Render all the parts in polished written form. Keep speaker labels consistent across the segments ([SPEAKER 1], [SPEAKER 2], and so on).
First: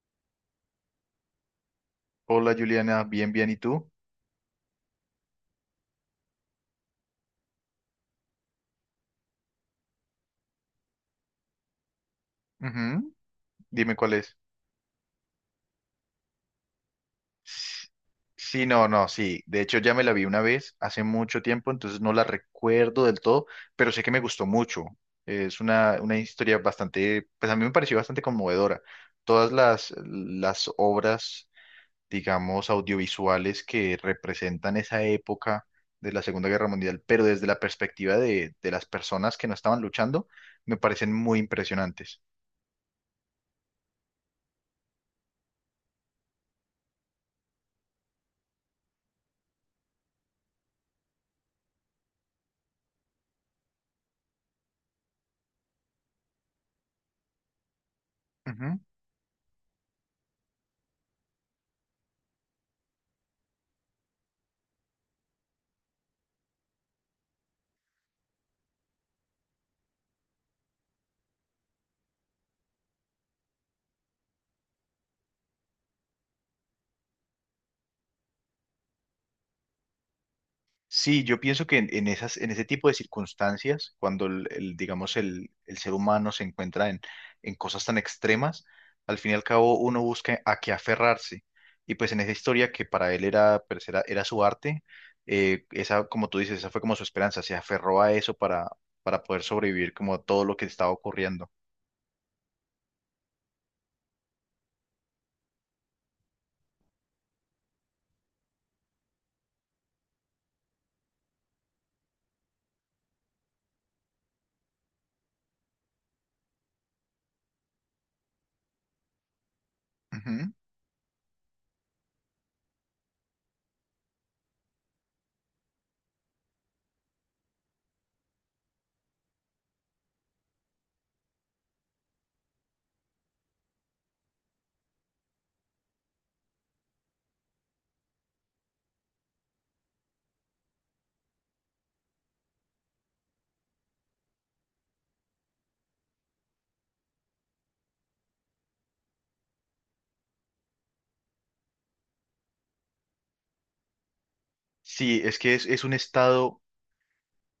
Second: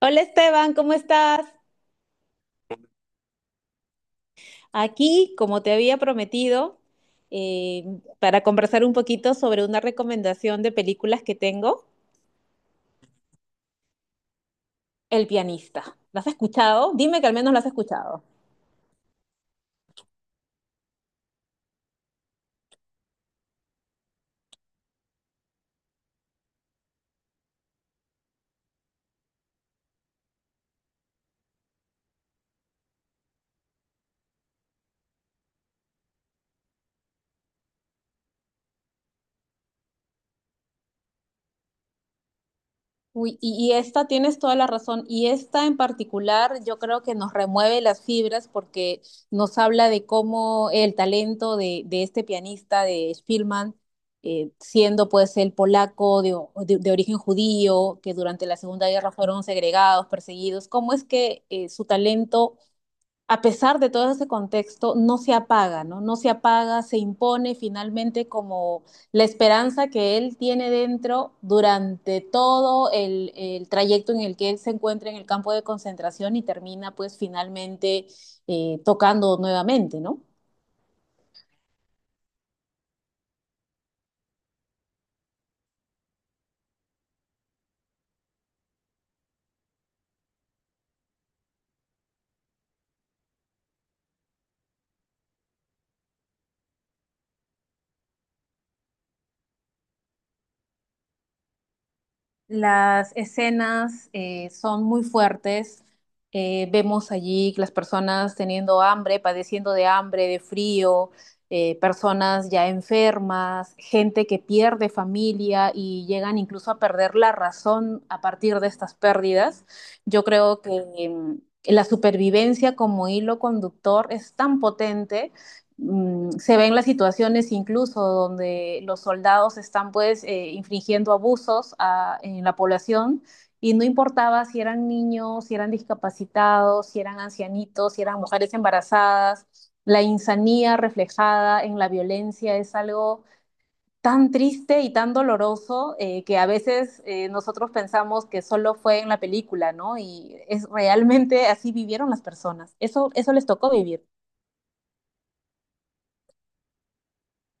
[SPEAKER 1] Hola Esteban, ¿cómo estás?
[SPEAKER 2] Hola Juliana, bien, bien, ¿y tú?
[SPEAKER 1] Aquí, como te había prometido, eh, para conversar un poquito sobre una recomendación de películas que tengo,
[SPEAKER 2] Ujú. Dime cuál es.
[SPEAKER 1] El pianista. ¿Las has escuchado? Dime que al menos las has
[SPEAKER 2] S-
[SPEAKER 1] escuchado.
[SPEAKER 2] Sí, no, no, sí. De hecho, ya me la vi una vez hace mucho tiempo, entonces no la recuerdo del todo, pero sé que me gustó mucho. Es una historia bastante, pues a mí me pareció bastante conmovedora. Todas las obras, digamos, audiovisuales que representan esa época de la Segunda Guerra Mundial, pero desde la perspectiva de las personas que no estaban luchando, me parecen muy impresionantes.
[SPEAKER 1] Uy, y esta tienes toda la razón. Y esta en particular yo creo que nos remueve las fibras porque nos habla de cómo el talento de este pianista, de Spielman, siendo pues el polaco de, de origen judío, que durante la Segunda Guerra fueron segregados, perseguidos, cómo es que su talento a pesar de todo ese contexto, no se apaga, ¿no? No se apaga, se impone finalmente como la esperanza que él tiene dentro durante todo el trayecto en el que él se encuentra en el campo de concentración y termina pues finalmente tocando nuevamente, ¿no?
[SPEAKER 2] Sí, yo pienso que en ese tipo de circunstancias, cuando digamos el ser humano se encuentra en cosas tan extremas, al fin y al cabo uno busca a qué aferrarse. Y pues en esa historia que para él pues era su arte, esa, como tú dices, esa fue como su esperanza, se aferró a eso para poder sobrevivir como a todo lo que estaba ocurriendo.
[SPEAKER 1] Las escenas son muy fuertes. Vemos allí las personas teniendo hambre, padeciendo de hambre, de frío, personas ya enfermas, gente que pierde familia y llegan incluso a perder la razón a partir de estas pérdidas. Yo
[SPEAKER 2] Ujú.
[SPEAKER 1] creo que la supervivencia como hilo conductor es tan potente. Se ven las situaciones incluso donde los soldados están pues infringiendo abusos a, en la población y no importaba si eran niños, si eran discapacitados, si eran ancianitos, si eran mujeres embarazadas, la insanía reflejada en la violencia es algo tan triste y tan doloroso que a veces nosotros pensamos que solo fue en la película, ¿no? Y es realmente así vivieron las personas. Eso les tocó vivir.
[SPEAKER 2] Sí, es que es un estado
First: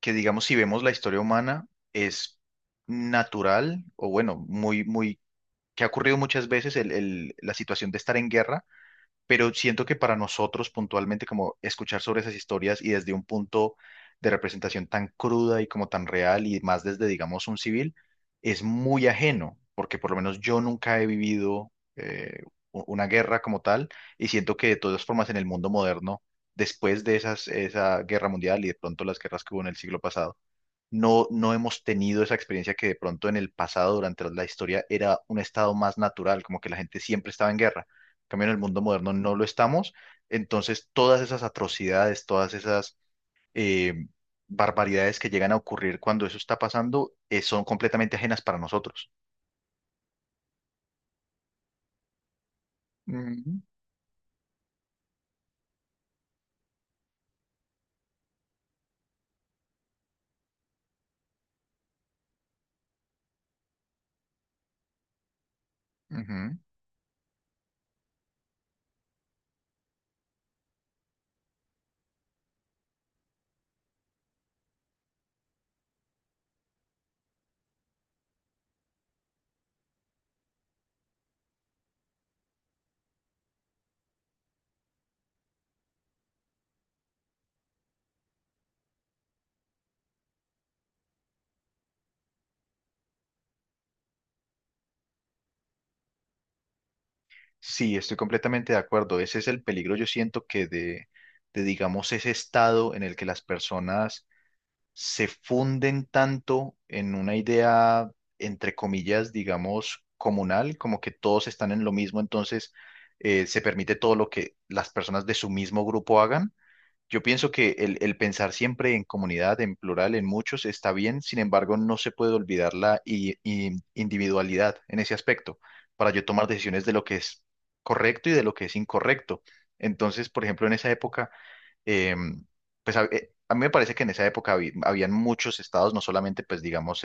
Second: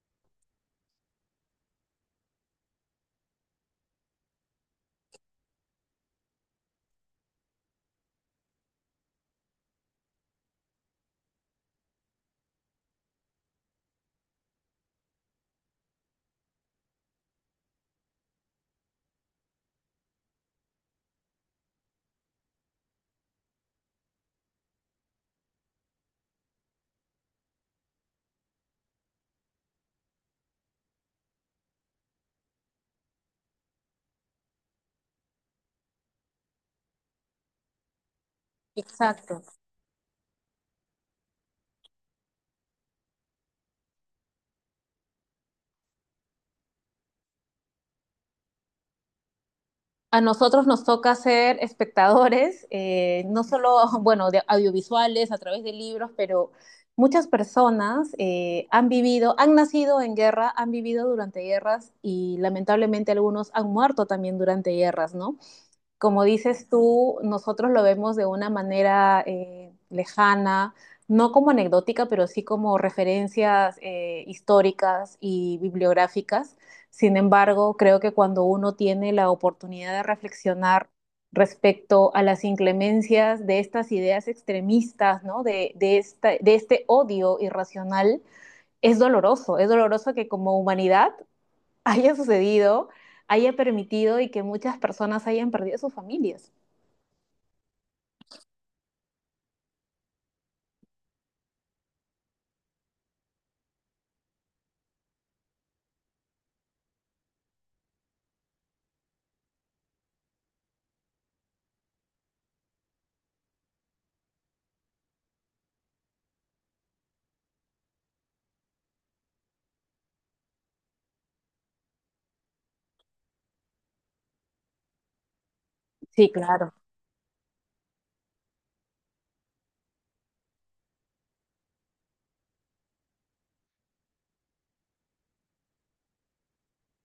[SPEAKER 2] que, digamos, si vemos la historia humana, es natural o bueno, muy, muy que ha ocurrido muchas veces la situación de estar en guerra, pero siento que para nosotros puntualmente como escuchar sobre esas historias y desde un punto de representación tan cruda y como tan real y más desde, digamos, un civil, es muy ajeno, porque por lo menos yo nunca he vivido eh, una guerra como tal y siento que de todas formas en el mundo moderno, después de esa guerra mundial y de pronto las guerras que hubo en el siglo pasado, no hemos tenido esa experiencia que de pronto en el pasado, durante la historia, era un estado más natural, como que la gente siempre estaba en guerra. En cambio, en el mundo moderno no
[SPEAKER 1] Exacto.
[SPEAKER 2] lo estamos. Entonces, todas esas atrocidades, todas esas eh, barbaridades que llegan a ocurrir cuando eso está pasando, son completamente ajenas para nosotros.
[SPEAKER 1] A nosotros nos toca ser espectadores, no
[SPEAKER 2] Ujú,
[SPEAKER 1] solo, bueno, de audiovisuales, a través de libros, pero muchas personas han vivido, han nacido en guerra, han vivido durante guerras y lamentablemente algunos han muerto también durante guerras, ¿no? Como
[SPEAKER 2] ujú.
[SPEAKER 1] dices tú, nosotros lo vemos de una manera lejana, no como anecdótica, pero sí como referencias históricas y bibliográficas. Sin embargo, creo que cuando uno tiene la oportunidad de reflexionar respecto a las inclemencias de estas ideas extremistas, ¿no? Esta, de este odio irracional, es doloroso que como humanidad haya sucedido, haya permitido y que muchas personas hayan perdido sus familias.
[SPEAKER 2] Sí, estoy completamente de acuerdo. Ese es el peligro, yo siento que de, digamos, ese estado en el que las personas se funden tanto en una idea, entre comillas, digamos, comunal, como que todos están en lo mismo, entonces se permite todo lo que las personas de su mismo grupo hagan. Yo pienso que el pensar siempre en comunidad, en plural, en muchos, está bien, sin embargo, no se puede olvidar la individualidad en ese aspecto para yo
[SPEAKER 1] Sí,
[SPEAKER 2] tomar
[SPEAKER 1] claro.
[SPEAKER 2] decisiones de lo que es correcto y de lo que es incorrecto. Entonces, por ejemplo, en esa época, em, pues a mí me parece que en esa época habían muchos estados, no solamente, pues digamos,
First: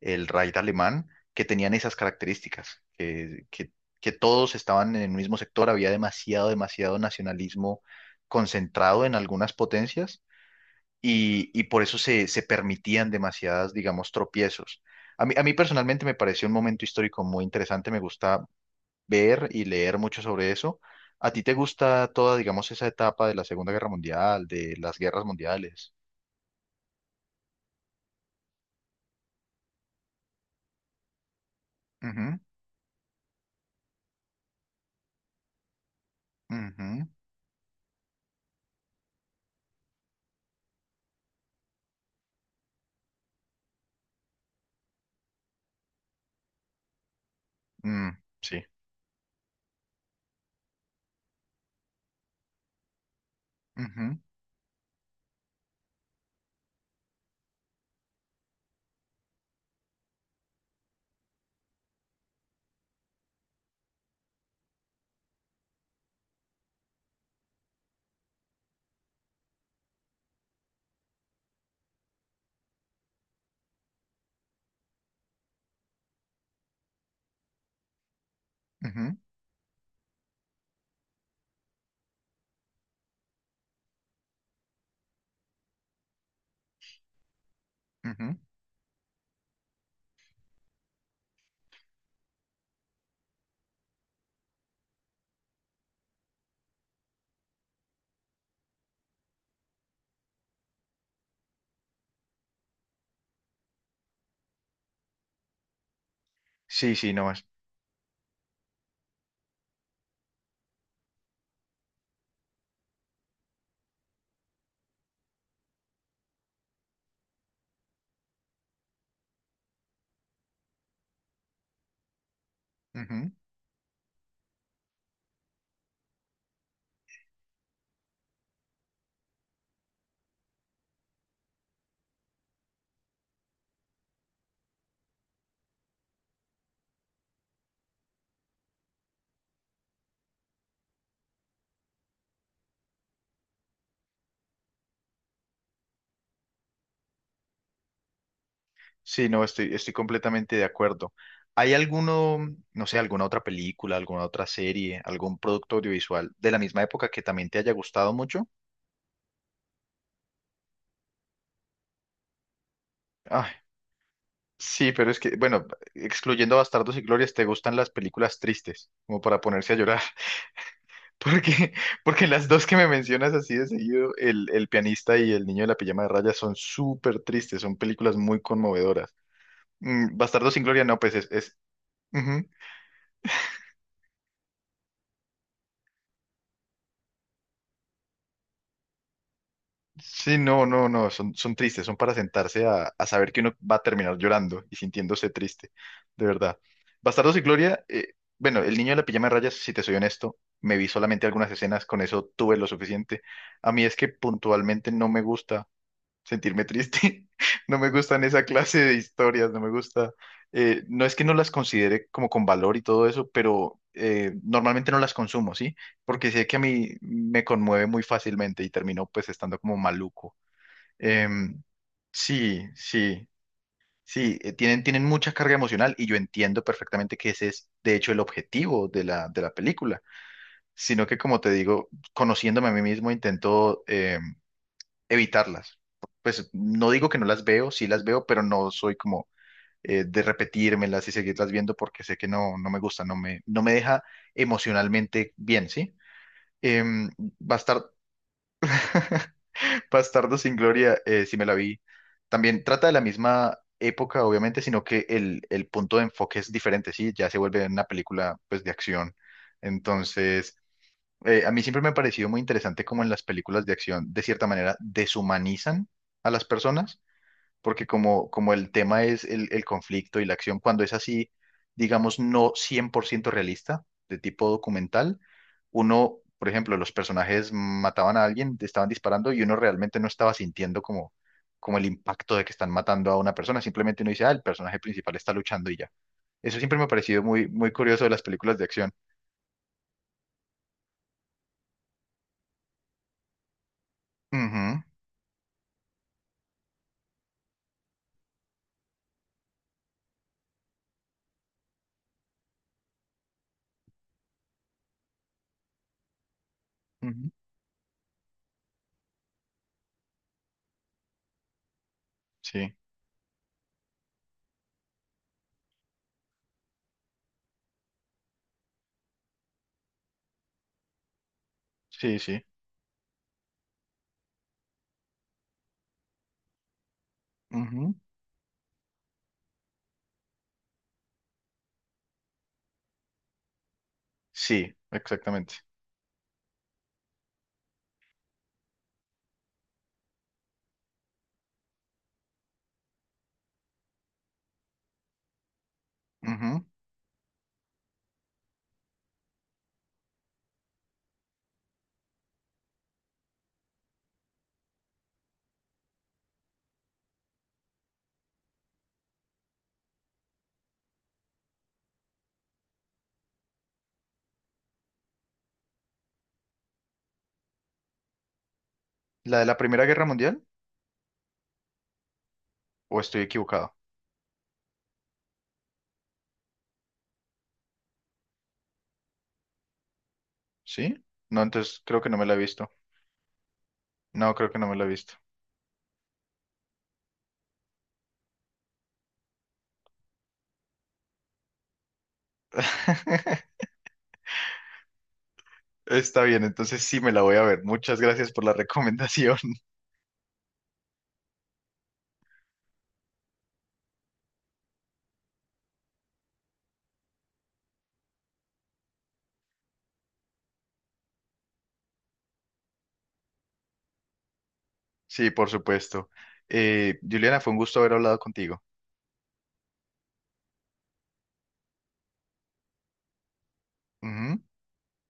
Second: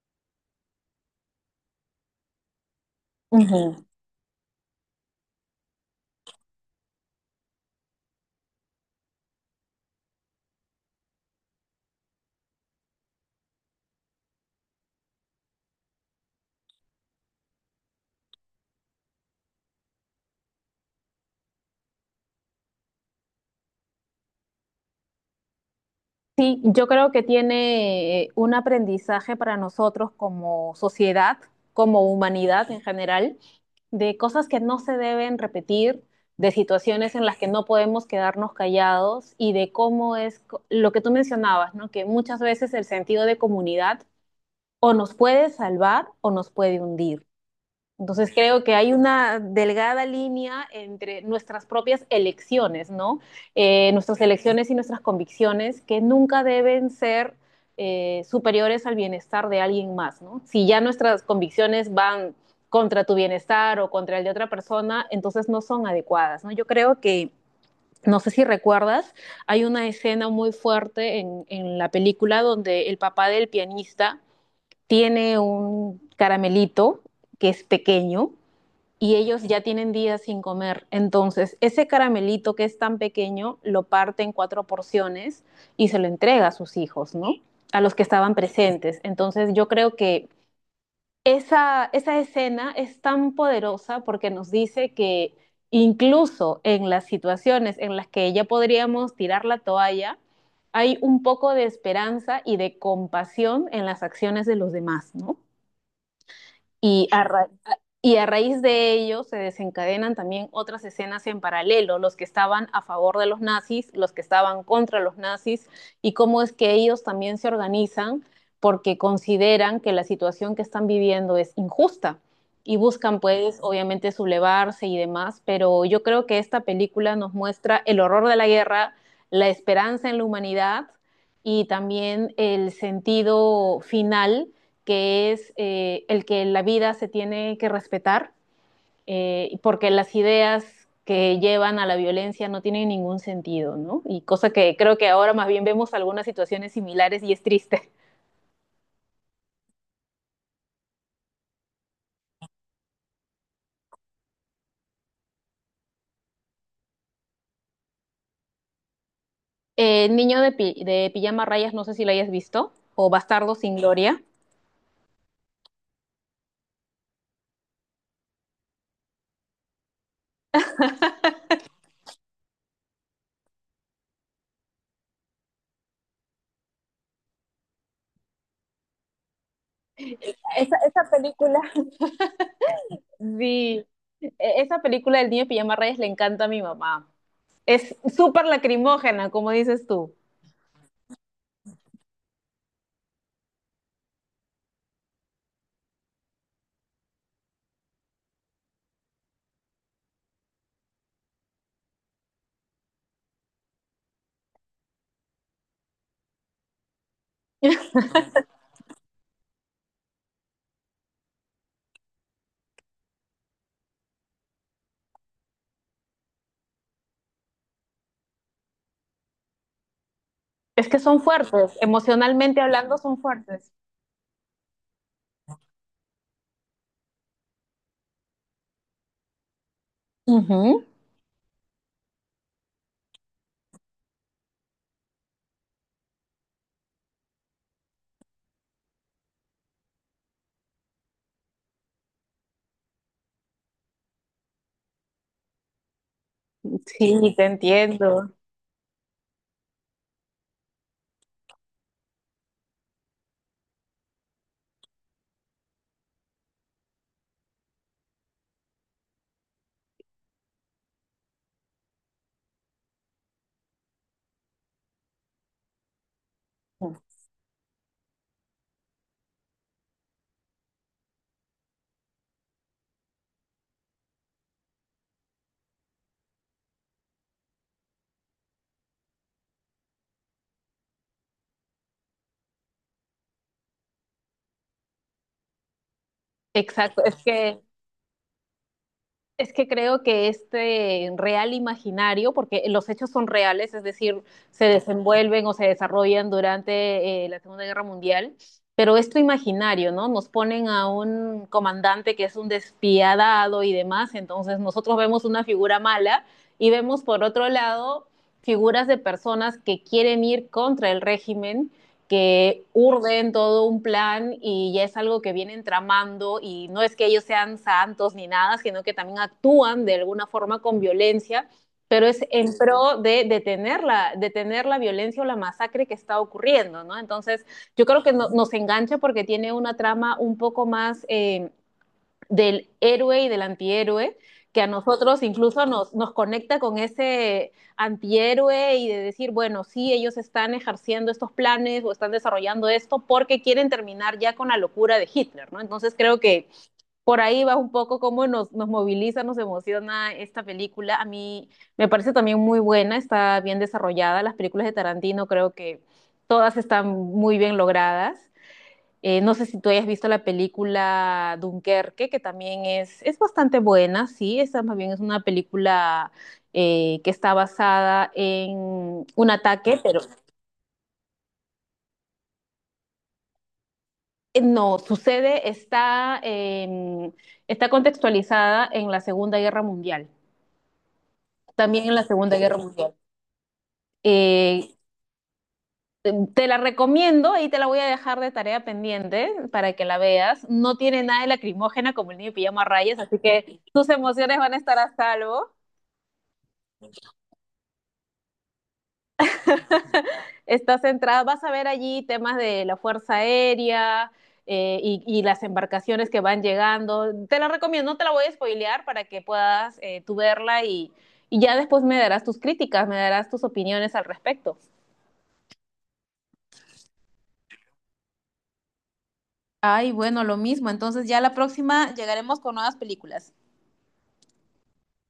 [SPEAKER 2] el Raid alemán, que tenían esas características,
[SPEAKER 1] Ujú.
[SPEAKER 2] que todos estaban en el mismo sector, había demasiado, demasiado nacionalismo concentrado en algunas potencias y por eso se permitían demasiadas, digamos, tropiezos. A mí personalmente me pareció un momento histórico muy interesante, me gusta ver y leer mucho sobre eso. ¿A ti te gusta toda, digamos, esa etapa de la Segunda Guerra Mundial, de las guerras mundiales?
[SPEAKER 1] Sí, yo creo que tiene un aprendizaje para nosotros como sociedad, como
[SPEAKER 2] Ujú,
[SPEAKER 1] humanidad en general, de cosas que no se deben repetir, de
[SPEAKER 2] ujú,
[SPEAKER 1] situaciones en las que no podemos quedarnos callados y de cómo es lo que tú mencionabas, ¿no? Que muchas veces el sentido de comunidad o nos puede salvar o nos puede hundir.
[SPEAKER 2] mm,
[SPEAKER 1] Entonces creo
[SPEAKER 2] sí.
[SPEAKER 1] que hay una delgada línea entre nuestras propias elecciones, ¿no?
[SPEAKER 2] Ujú,
[SPEAKER 1] Nuestras elecciones y nuestras convicciones que nunca deben ser superiores al bienestar de alguien más, ¿no? Si ya nuestras convicciones van contra tu bienestar o contra el de otra persona, entonces no son adecuadas, ¿no? Yo creo que no sé si recuerdas, hay una escena muy fuerte la película donde el papá del pianista tiene un caramelito que es pequeño y
[SPEAKER 2] ujú,
[SPEAKER 1] ellos ya tienen días sin comer. Entonces, ese caramelito que es tan pequeño lo parte en cuatro porciones y se lo entrega a sus hijos, ¿no? A los que estaban
[SPEAKER 2] ujú.
[SPEAKER 1] presentes. Entonces, yo creo que esa escena es tan poderosa porque nos dice que incluso en las situaciones en las que ya podríamos tirar la toalla, hay un poco de esperanza y de compasión en las acciones de los demás, ¿no?
[SPEAKER 2] Sí,
[SPEAKER 1] Y
[SPEAKER 2] sí,
[SPEAKER 1] a,
[SPEAKER 2] no es.
[SPEAKER 1] ra- a- y a raíz de ello se desencadenan también otras escenas en paralelo, los que estaban a favor de los nazis, los que estaban contra los nazis, y cómo es que ellos también se organizan porque consideran que la situación que están viviendo es injusta y buscan
[SPEAKER 2] Ujú.
[SPEAKER 1] pues obviamente sublevarse y demás, pero yo creo que esta película nos muestra el horror de la guerra, la esperanza en la humanidad y también el sentido final que es el que la vida se tiene que respetar, porque las ideas que llevan a la violencia no tienen ningún sentido, ¿no? Y cosa que creo que ahora más bien vemos algunas situaciones similares y es triste.
[SPEAKER 2] Sí, no, estoy completamente de acuerdo. ¿Hay alguno, no sé, alguna otra película, alguna otra serie, algún producto audiovisual de la misma época que también te haya gustado mucho?
[SPEAKER 1] Niño de, pi de pijama rayas, no sé si lo hayas visto, o
[SPEAKER 2] Ay,
[SPEAKER 1] Bastardo sin Gloria.
[SPEAKER 2] sí, pero es que, bueno, excluyendo Bastardos y Glorias, te gustan las películas tristes, como para ponerse a llorar. Porque, porque las dos que me mencionas así de seguido, el pianista y el niño de la pijama de rayas, son súper tristes, son películas muy conmovedoras. Mm, Bastardos sin
[SPEAKER 1] Esa,
[SPEAKER 2] Gloria, no,
[SPEAKER 1] esa
[SPEAKER 2] pues es,
[SPEAKER 1] película.
[SPEAKER 2] ujú.
[SPEAKER 1] Sí, esa película del niño de pijama rayas le encanta a mi mamá. Es súper lacrimógena, como dices tú.
[SPEAKER 2] Sí, no, no, no, son tristes, son para sentarse a saber que uno va a terminar llorando y sintiéndose triste, de verdad. Bastardos y Gloria, bueno, El niño de la pijama de rayas, si te soy honesto, me vi solamente algunas escenas, con eso tuve lo suficiente. A mí es que puntualmente no me gusta sentirme triste. No me gustan esa clase de historias, no me gusta. No es que no las considere como con valor y todo eso, pero normalmente no las consumo, ¿sí? Porque sé que a mí me conmueve muy fácilmente y termino pues estando como maluco.
[SPEAKER 1] Es que son
[SPEAKER 2] Em,
[SPEAKER 1] fuertes, emocionalmente
[SPEAKER 2] sí,
[SPEAKER 1] hablando son
[SPEAKER 2] sí,
[SPEAKER 1] fuertes.
[SPEAKER 2] sí, tienen mucha carga emocional y yo entiendo perfectamente que ese es de hecho el objetivo de la película,
[SPEAKER 1] Uh -huh.
[SPEAKER 2] sino que como te digo, conociéndome a mí mismo intento evitarlas. Pues no digo que no las veo, sí las veo, pero no soy como de repetírmelas y seguirlas viendo porque sé que no me gusta, no me deja emocionalmente bien, ¿sí? Em,
[SPEAKER 1] Sí, te
[SPEAKER 2] Bastar-
[SPEAKER 1] entiendo.
[SPEAKER 2] Bastardo sin Gloria, sí me la vi. También trata de la misma época, obviamente, sino que el punto de enfoque es diferente, ¿sí? Ya se vuelve una película, pues, de acción. Entonces, a mí siempre me ha parecido muy interesante cómo en las películas de acción, de cierta manera, deshumanizan a las personas porque como el tema es el conflicto y la acción, cuando es así, digamos, no 100% realista, de tipo documental, uno, por ejemplo, los personajes mataban a alguien, te estaban disparando y uno realmente no estaba sintiendo como el impacto de que están matando a una persona, simplemente uno dice, ah, el personaje principal está luchando y ya. Eso siempre me ha
[SPEAKER 1] Exacto, es
[SPEAKER 2] parecido muy,
[SPEAKER 1] que
[SPEAKER 2] muy curioso de las películas de acción.
[SPEAKER 1] es que creo que este real imaginario, porque los hechos son reales, es decir, se
[SPEAKER 2] Ujú,
[SPEAKER 1] desenvuelven o se desarrollan durante la Segunda Guerra Mundial, pero esto imaginario, ¿no? Nos ponen a un comandante que es un despiadado y demás, entonces nosotros vemos una figura mala y vemos por
[SPEAKER 2] ujú,
[SPEAKER 1] otro lado figuras de personas que quieren ir contra el régimen que
[SPEAKER 2] sí,
[SPEAKER 1] urden todo un plan y ya es algo que vienen tramando y no es que ellos sean santos ni nada, sino que también actúan de alguna forma con violencia, pero
[SPEAKER 2] sí,
[SPEAKER 1] es
[SPEAKER 2] sí.
[SPEAKER 1] en pro de detener la violencia o la masacre que está ocurriendo, ¿no? Entonces, yo
[SPEAKER 2] Ujú,
[SPEAKER 1] creo que no, nos engancha porque tiene una trama un poco más... del héroe y del antihéroe, que a
[SPEAKER 2] sí,
[SPEAKER 1] nosotros
[SPEAKER 2] exactamente.
[SPEAKER 1] incluso nos conecta con ese antihéroe y de decir, bueno, sí, ellos están ejerciendo estos planes o están desarrollando esto porque quieren terminar ya con la locura de Hitler, ¿no? Entonces creo que
[SPEAKER 2] Ujú.
[SPEAKER 1] por ahí va un poco cómo nos moviliza, nos emociona esta película. A mí me parece también muy buena, está bien desarrollada. Las películas de Tarantino creo que todas están muy bien logradas. No sé si tú hayas visto la película Dunkerque, que también es bastante buena, sí, esa más bien es una película que está basada en un
[SPEAKER 2] ¿La de la
[SPEAKER 1] ataque,
[SPEAKER 2] Primera
[SPEAKER 1] pero
[SPEAKER 2] Guerra Mundial? ¿O estoy equivocado?
[SPEAKER 1] no, sucede, está, está contextualizada en la Segunda Guerra Mundial,
[SPEAKER 2] ¿Sí? No, entonces
[SPEAKER 1] también en
[SPEAKER 2] creo
[SPEAKER 1] la
[SPEAKER 2] que no me la he
[SPEAKER 1] Segunda Guerra
[SPEAKER 2] visto.
[SPEAKER 1] Mundial.
[SPEAKER 2] No, creo que no
[SPEAKER 1] Eh,
[SPEAKER 2] me la he visto.
[SPEAKER 1] te la recomiendo y te la voy a dejar de tarea pendiente para que la veas. No tiene nada de lacrimógena como el niño de pijama a rayas, así que tus emociones van a estar a salvo.
[SPEAKER 2] Está bien, entonces sí me la voy a ver. Muchas gracias por la recomendación.
[SPEAKER 1] Está centrada, vas a ver allí temas de la Fuerza Aérea y las embarcaciones que van llegando. Te la recomiendo, no te la voy a spoilear para que puedas tú verla y ya después me darás tus críticas, me darás tus opiniones al respecto.
[SPEAKER 2] Sí, por supuesto. Juliana, fue un gusto haber hablado contigo.
[SPEAKER 1] Ay, bueno, lo mismo. Entonces ya la próxima llegaremos con nuevas películas.
[SPEAKER 2] Ujú.